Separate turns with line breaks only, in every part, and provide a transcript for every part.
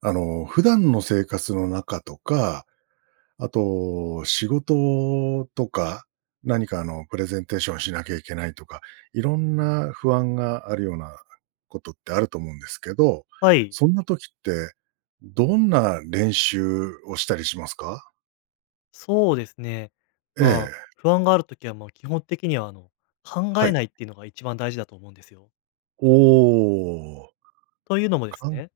あの、普段の生活の中とか、あと仕事とか、何か、あの、プレゼンテーションしなきゃいけないとか、色んな不安があるようなことってあると思うんですけど、
はい。
そんな時って、どんな練習をしたりしますか？
そうですね、
え
まあ、
え。
不安がある時は、まあ、基本的には、あの、考
は
え
い。
ないっていうのが一番大事だと思うんですよ。
おお。
というのもです
かん
ね、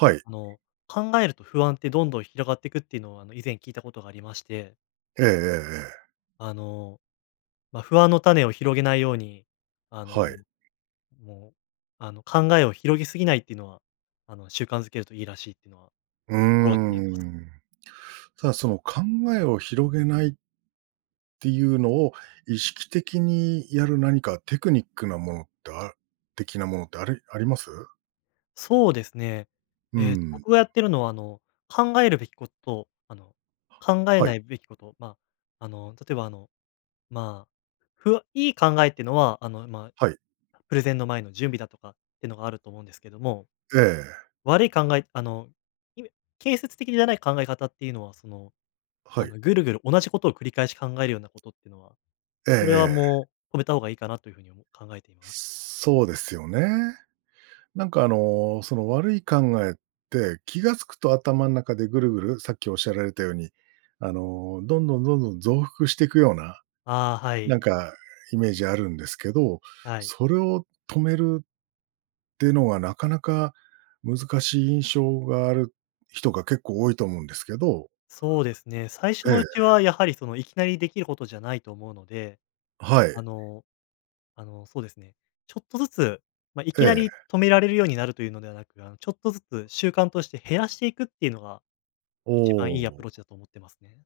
はい。
あの、考えると、不安ってどんどん広がってくっていうのを、あの、以前聞いたことがありまして
ええええええ。
あの、ま、不安の種を広げないように、あ
はい。
の、もう、あの、考えを広げすぎないっていうのは、あの、習慣づけるといいらしいっていうのは、
うー
心がけています。
ん。ただ、その、考えを広げないていうのを、意識的にやる何かテクニックなものってあ的なものってありあります？
そうですね。
う
ええ、
ん。
僕がやってるのは、あの、考えるべきこと、あの、考え
はい。
ないべきこと、まあ、あの、例えば、あの、まあ、ふわいい考えってのは、あの、まあ、
はい。
プレゼンの前の準備だとかってのがあると思うんですけども、
ええ。
悪い考えあの、いめ建設的じゃない考え方っていうのは、その、
は
あ
い。
の、ぐるぐる同じことを繰り返し考えるようなことってのは、
ええ
これは、
ええ。
もう止めた方がいいかなというふうに、おも考えています。
そうですよね。なんか、あの、その悪い考えって、気が付くと頭ん中でぐるぐるさっき仰られたように、あの、どんどんどんどん増幅してくような、
ああ、は
なん
い。
かイメージあるんですけど、
はい。
それを止めるってのは、なかなか難しい印象がある人が、結構多いと思うんですけど
そうですね。最初
え
のうち
え。
は、やはり、その、いきなり出来ることじゃないと思うので、
はい。
あのあの、そうですね、ちょっとずつ、ま、い
え
きなり
え。
止められるようになるというのではなく、あの、ちょっとずつ、習慣として減らしていくっていうのが
お
一番いいアプ
お。
ローチだと思ってますね。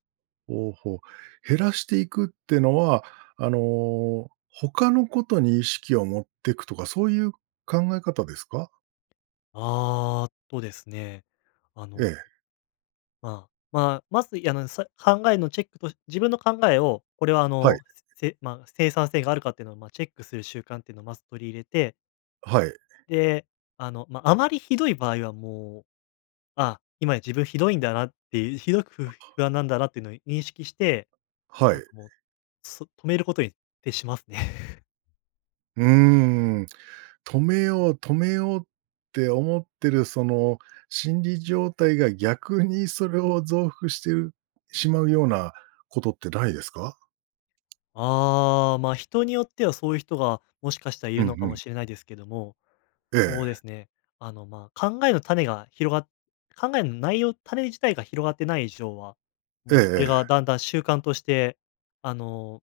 ほうほう。減らしていくってのは、あの、他のことに意識を持ってくとか、そういう考え方ですか？
ああ、とですね、あ
え
の
え。
まあまあ、まず、いあの、さ考えのチェックと自分の考えを、これは、あ
はい。
の、せま、生産性があるかってのを、まあ、チェックする習慣っていうのをまず取り入れて
あ、はい。
で、あの、ま、あまりひどい場合は、もう、あ、今自分ひどいんだなっていひどくふ不安なんだなってのい認識して、
は
ああ、
い。
そ、もそ止めることに、徹しますね。
うーん。止めよう、止めようって思ってるその心理状態が、逆にそれを増幅してるしまうようなことってないですか？
ああ、ま、人によっては、そういう人がもしかしたら居
うん
るのか
う
も
ん。
しれないですけども、
え
そう
え。
ですね、あの、まあ、考えの種が広が考えの内容、種自体が広がってない以上は、
ええ
もう、それが
ええ。
だんだん習慣として、あの、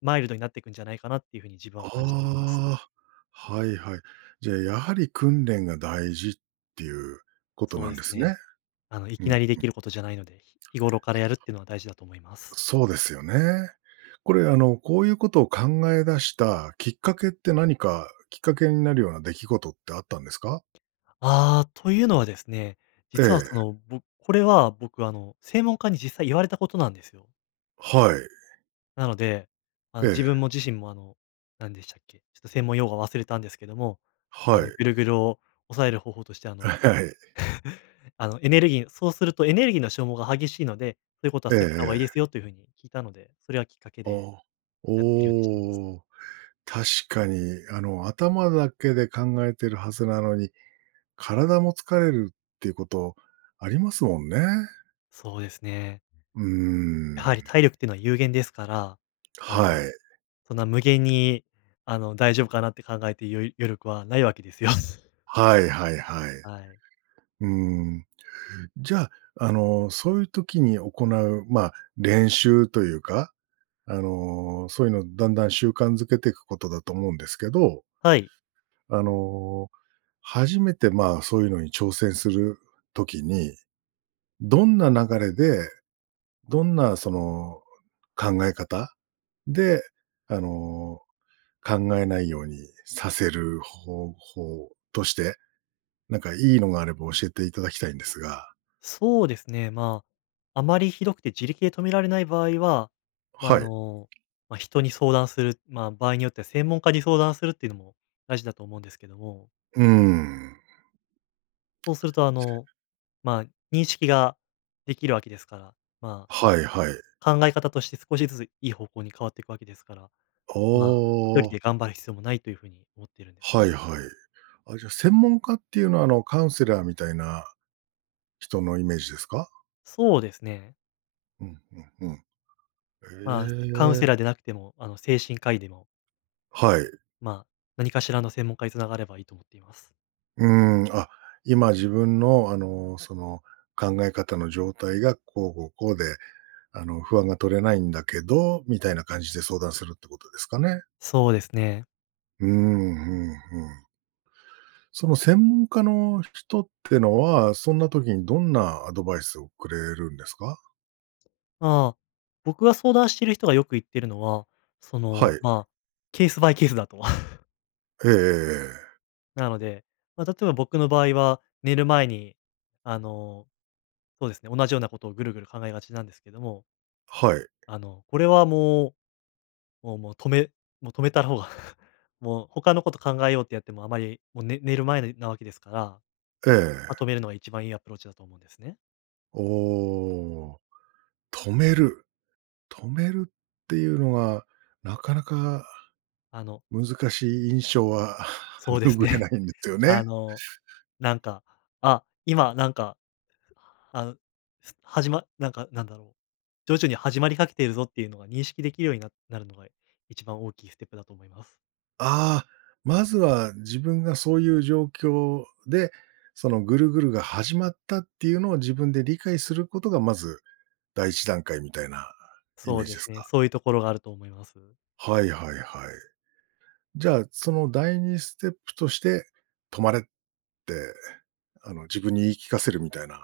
マイルドになってくんじゃないかなっていう風に自分は感じています。
ああ。はいはい。じゃあ、やはり訓練が大事っていうこと
そう
な
で
んで
す
すね。
ね。あの、い
う
き
んうん。
なり出来ることじゃないので、日頃からやるっ
[unintelligible]
てのは、大事だと思いま
う
す。
そうですよね。これ、あの、こういうことを考え出したきっかけって、何かきっかけになるような出来事ってあったんですか？
ああ、というのはですね、
え
実は、そ
え。
の、ぼこれは、僕、あの、専門家に実際言われたことなんですよ。
はい。
なので、あ
え
の自
え。
分も自身もあの、何でしたっけ、ちょっと専門用語を忘れたんですけども、あ
は
の
い。
ぐるぐるを抑える方法として、あ
あ、
の、
はい。
あの、エネルギーそうするとエネルギーの消耗が激しいので、そういうことは
ええ
避けた方がいいです
ええ。
よという風に聞いたので、それはきっかけ
ああ、
でやっているようにしています。
おお、確かに、あの、頭だけで考えてるはずなのに、体も疲れるっていうことありますもんね。
そうですね。
うー
やはり
ん。
体力っていうのは有限ですから、あ
は
の、
い。
そんな無限に、あの、大丈夫かなって考えて、よ余力は無いわけですよ。
はいはいはい。
はい。
うん、じゃあ、あの、そういう時に行う、まあ、練習というか、あの、そういうのをだんだん習慣づけていくことだと思うんですけど
はい。
あの、初めてまあ、そういうのに挑戦する時に、どんな流れで、どんなその考え方で、あの、考えないようにさせる方法として、なんかいいのがあれば教えていただきたいんですが。
そうですね、まあ、あまり酷くて自力で止められない場合は、ま、
は
あ
い。
の、ま、人に相談する、まあ、場合によっては専門家に相談するっていうのも大事だと思うんですけども。
うーん。
そうするとあ
[unintelligible]
の、まあ、認識が出来るわけですから、ま
はいはい。
あ、考え方として少しずついい方向に変わっていくわけですから、
あ
まあ、1人
あ。
で頑張る必要もないという風に思っているんです
は
ね。
いはい。あ、じゃあ、専門家っていうのは、あの、カウンセラーみたいな人のイメージですか？
そうですね。
うんうん、ふん。
まあ、カウン
へ
セ
え。
ラーでなくても、あの、精神科医でも
はい。
まあ、何かしらの専門家に繋がればいいと思っています。
うーん。「あ、今自分の、あの、その、考え方の状態がこうこうこうで、あの、不安が取れないんだけど」みたいな感じで相談するってことですかね。
そうですね。
うーん、ふんふん。その専門家の人ってのは、そんな時にどんなアドバイスをくれるんですか？
まあ、僕が相談してる人がよく言ってるのは、そ
は
の、
い。
まあ、ケースバイケースだとは。
ええええええ。
なので、ま、例えば僕の場合は、寝る前に、あの、そうですね、同じようなことをぐるぐる考えがちなんですけども
はい。
あの、これはもうもうもう止めもう止めた方が、もう他のこと考えようってやってもあまりもう、ね寝る前になわけですから。
え
ま、止
え。
めるのが一番いいアプローチだと思うんですね。
おお。止める。止めるっていうのは、なかなか
あの
難しい印象は
そう です
拭え
ね。
ないんですよ
あ
ね。
の、なんか、あ、今なんか、あ、す始まなんか、なんだろう、徐々に始まりかけているぞっていうのが認識出来るように、ななるのが一番大きいステップだと思います。
ああ、まずは自分がそういう状況で、そのぐるぐるが始まったっていうのを自分で理解することが、まず第一段階みたいなイ
そ
メ
う
ージ
で
で
す
す
ね。
か？
そういうところがあると思います。
はいはいはい。じゃあ、その第二ステップとして、止まれって、あの、自分に言い聞かせるみたいな、い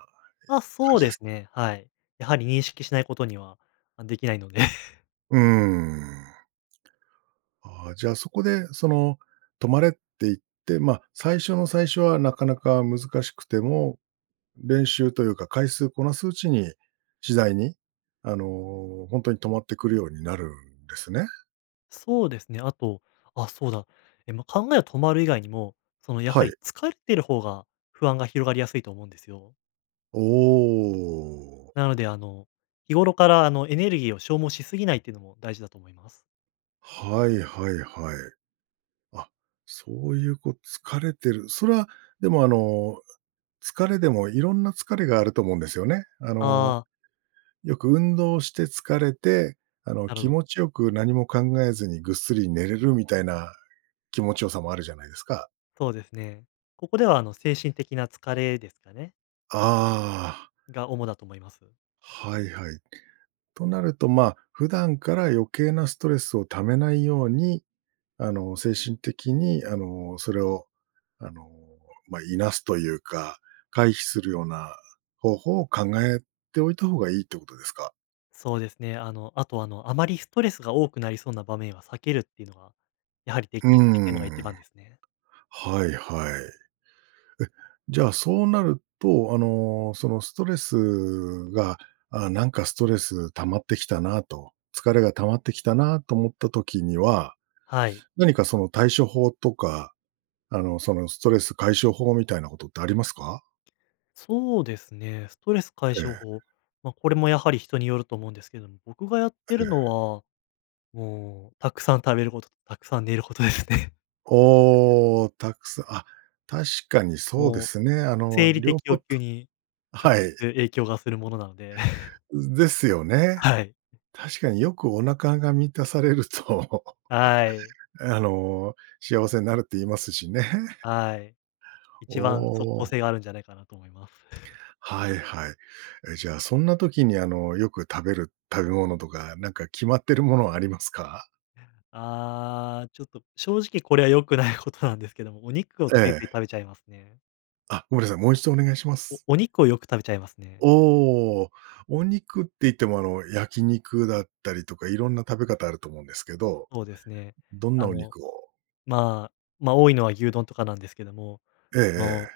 あ、
感
そう
じで
で
す
す
か？
ね、はい。やはり認識しないことには、ま、出来ないので。
うーん。ああ、じゃあ、そこで、その、止まれって言って、ま、最初の最初はなかなか難しくても、練習というか回数こなすうちに次第に、あの、ほんとに止まってくるようになるんですね。
そうですね、あとあ、そうだ、え、ま、考え止まる以外にも、その、やは
は
り
い。
疲れてる方が不安が広がりやすいと思うんですよ。
おお。
なので、あの、日頃から、あの、エネルギーを消耗しすぎないっていうのも大事だと思います。
はいはいはい。あ、そういう、こ、疲れてるそれは、でも、あの、疲れでもいろんな疲れがあると思うんですよね。あの、
ああ。
よく運動して疲れて、あの、
なるほ
気
ど。
持ちよく何も考えずにぐっすり寝れるみたいな気持ち良さもあるじゃないですか。
そうですね。ここでは、あの、精神的な疲れですかね。
ああ。
が、主だと思います。
はいはい。となると、ま、普段から余計なストレスを溜めないように、あの、精神的に、あの、それを、あの、ま、いなすというか、回避するような方法を考えておいた方がいいってことですか？
そうですね。あの、あと、あの、あまりストレスが多くなりそうな場面は避けるっていうのは、やはり、出
うー
来出来るのが一
ん。
番ですね。
はいはい。え、じゃあ、そうなると、あの、そのストレスが、ああ、なんか、ストレス溜まってきたなと、疲れが溜まってきたなと思った時には、
はい。
何か、その、対処法とか、あの、その、ストレス解消法みたいなことってありますか？
そうですね。ストレス解
え
消
え。
法。ま、これもやはり人によると思うんですけども、僕がやって
え
るの
え。
は、もう、たくさん食べること、たくさん寝ることですね。
おお、たくすあ、確かにそうで
もう、
すね。あの、
生理
両
的
方
欲求に
あ、
直
は
接
い。
影響がするものなので。
うん、ですよね。
はい。
確かによくお腹が満たされると、
はい。
あの、幸せになるって言いますしね。
はい。
お
一番即効
お。
性があるんじゃないかなと思います。
はいはい。え、じゃあ、そんな時に、あの、よく食べる食べ物とか、なんか決まってるものはありますか？
ああ、ちょっと、正直これは良くないことなんですけども、お肉をつい
え
つい
え。
食べちゃいますね。
あ、ごめんなさい、もう一度お願いしま
お
す。
お肉をよく食べちゃいますね。
おお。お肉って言っても、あの、焼き肉だったりとか、色んな食べ方あると思うんですけど、
そうですね。
どん
あ
なお
の、
肉を。
まあ、ま、多いのは牛丼とかなんですけども、
ええ
その、
ええ。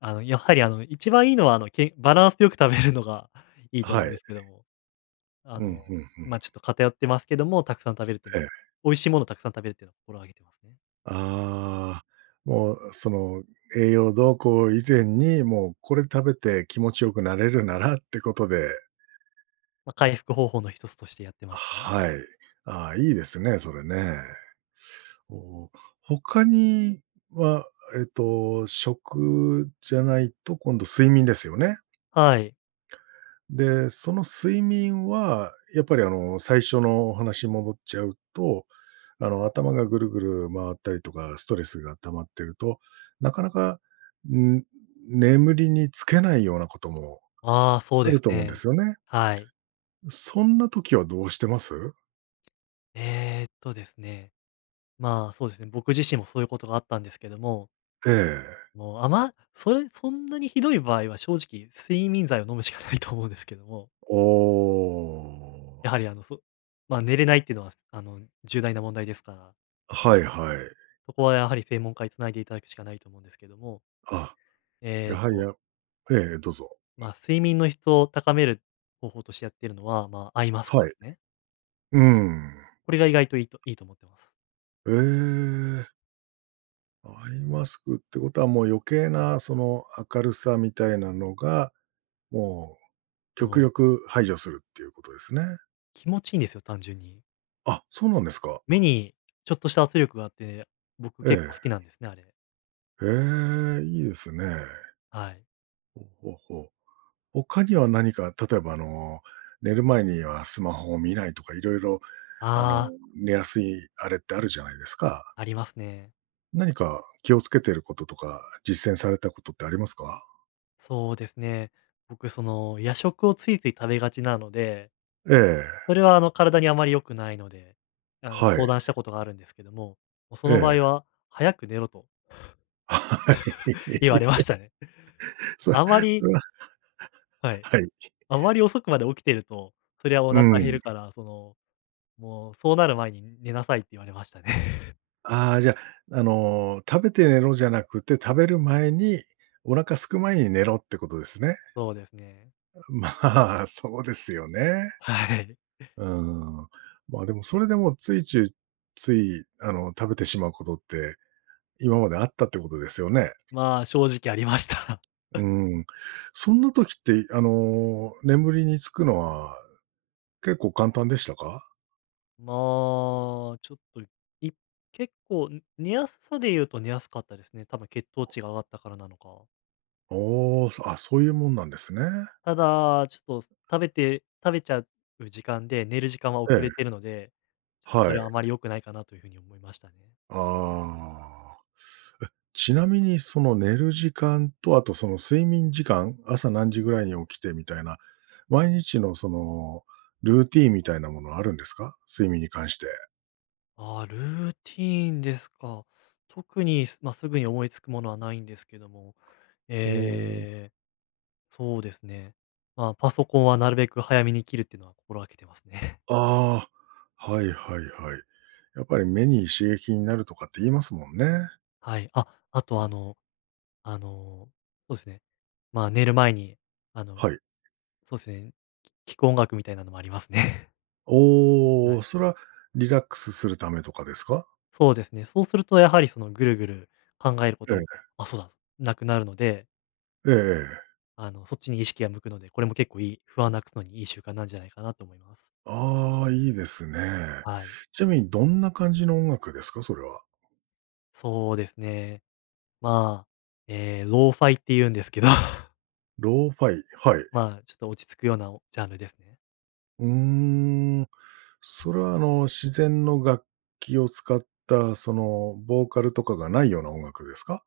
あの、やっぱり、あの、一番いいのは、あの、けバランスよく食べるのがいい
あ、
と思
は
うんで
い。
すけども。あ
うん、
の、
ふんふん。
ま、ちょっと偏ってますけども、たくさん食べるって
ええ。
ね、美味しいものをたくさん食べるってのを心がけてますね。
ああ。もう、あ、その、栄養どうこう以前に、もう、これ食べて気持ち良くなれるならってことで。
ま、回復方法の1つとしてやってますね。
はい。あ、いいですね、それね。お、他には、えっと、食じゃないと、今度睡眠ですよね。
はい。
ん、で、その、睡眠は、やっぱり、あの、最初のお話戻っちゃうと、あの、頭がぐるぐる回ったりとかストレスが溜まってると、なかなか、ん、眠りにつけないようなことも
ああ、そう
あ
で
る
す
と思うんで
ね。
すよね。
はい。
うそんな時はどうしてます？
ええっとですね、まあ、そうですね、僕自身もそうゆうことがあったんですけども
ええ。
もう、あまそえそんなにひどい場合は、正直、睡眠剤を飲むしかないと思うんですけども。
おお。
やはり、あの、そまあ、寝れないってのは、あの、重大な問題ですから。
あ、はいはい。
そこはやはり専門家につないでいただくしかないと思うんですけども
あ、
ええ
や
っ
はり、
と
あええええ、どうぞ
ま、睡眠の質を高める方法としてやってるのは、まあ、アイマスク
は
で
い。
すね。
うーん
これが意外といいといいと思ってます。
ええ。アイマスクってことは、もう余計な、その、明るさみたいなのが、もう
そ
極
の
力排除するっていうことですね。
気持ちいんですよ、単純に。
あ、そうなんですか。
目にちょっとした圧力があって、僕、
え
結構好
え。
きなんですね、あれ。
へえ、いいですね。
はい。
ほほほ。他には何か、例えば、あの、寝る前にはスマホを見ないとか、色々、あの、
ああ。
寝やすいあれってあるじゃないですか。
ありますね。
何か気をつけてることとか、実践されたことってありますか？
そうですね。僕、その、夜食をついつい食べがちなので、
え
それ
え。
は、あの、体にあまり良くないので、あの、
は
相
い。
談したことがあるんですけども、もうそ
え
の場
え。
合は、早く寝ろと。
はい。
言われましたね。
そう、
あま
そ
り
れは
はい。
はい。
あまり遅くまで起きてると、そりゃ、お
う
腹減
ー
る
ん。
から、その、もう、そうなる前に寝なさいって言われましたね。
ああ、じゃ、あの、食べて寝ろじゃなくて、食べる前に、お腹空く前に寝ろってことですね。
そうですね。
うん、まあ、そうですよね。
はい。
うーん。まあ、でも、それでもついちゅいつい、あの、食べてしまうことって、今まであったってことですよね？
まあ、正直ありました。
うー ん、そんな時って、いあの、眠りにつくのは結構簡単でしたか？
まあ、ちょっといい結構寝やすさで言うと寝やすかったですね。多分血糖値が上がったからなのか。
おお、そあ、そういうもんなんですね。
ただ、ちょっとす食べて食べちゃう時間で、寝る時間は
え
遅
え。
れてるので、ちっとそ
はい。
れはあまり良くないかなという風に思いましたね。
ああ。え、ちなみにその寝る時間と、あとその睡眠時間朝何時ぐらいに起きてみたいな、毎日のその、ルーティンみたいなものはあるんですか？睡眠に関して。
あ、ルーティーンですか。特にすま、すぐに思いつくものは無いんですけども、
ほお。
ええ、そうですね。ま、パソコンはなるべく早めに切るっていうのは心がけてますね。
ああ、はいはいはい。やっぱり目に刺激になるとかって言いますもんね。
はい。あ、あ
う
とあ
ん。
のあの、そうすね。ま、寝る前に、あの、
はい。
そうすね、き聴く音楽みたいなのもありますね。は
おお、
い。
それはリラックスするためとかですか？
そうですね。そうするとやはりそのぐるぐる考えるこ
え
とも
え。
あ、そうなんす、無くなるので。
えええ。
あの、そっちに意識が向くので、これも結構いい、不安なくすのにいい習慣なんじゃないかなと思います。
ああ、いいですね。
はい。
ちなみにどんな感じの音楽ですか？それは。
そうですね。まあ、ええ、Lo-Fi っていうんですけど。
Lo-Fi、はい。
まあ、ちょっと落ち着くようなおジャンルですね。
うーん、それは、あの、自然の楽器を使った、その、ボーカルとかがないような音楽ですか？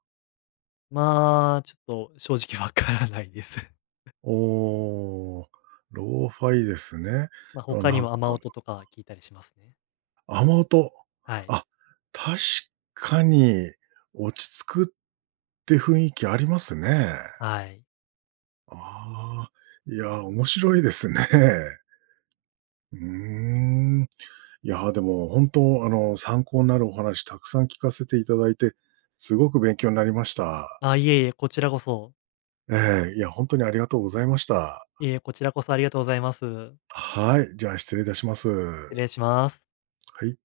まあ、ちょっと正直わからないです。
おお、Lo-Fi ですね。
ま、ほ
あ、
かに
なんか
は雨音とか
[unintelligible]
聞いたりしますね。
雨音、
はい。
あ、確かに落ち着くって雰囲気ありますね。
はい。
ああ、いや、面白いですね。うーん。いや、でも本当、あの、参考になるお話たくさん聞かせていただいて、すごく勉強なりました。
あ、いえいえ、こちらこそ。
ええ、いや、ほんとに、ありがとうございました。
いえ、こちらこそ、ありがとうございます。
あ、はい、じゃあ、失礼いたしま
失
す。
礼します。
はい。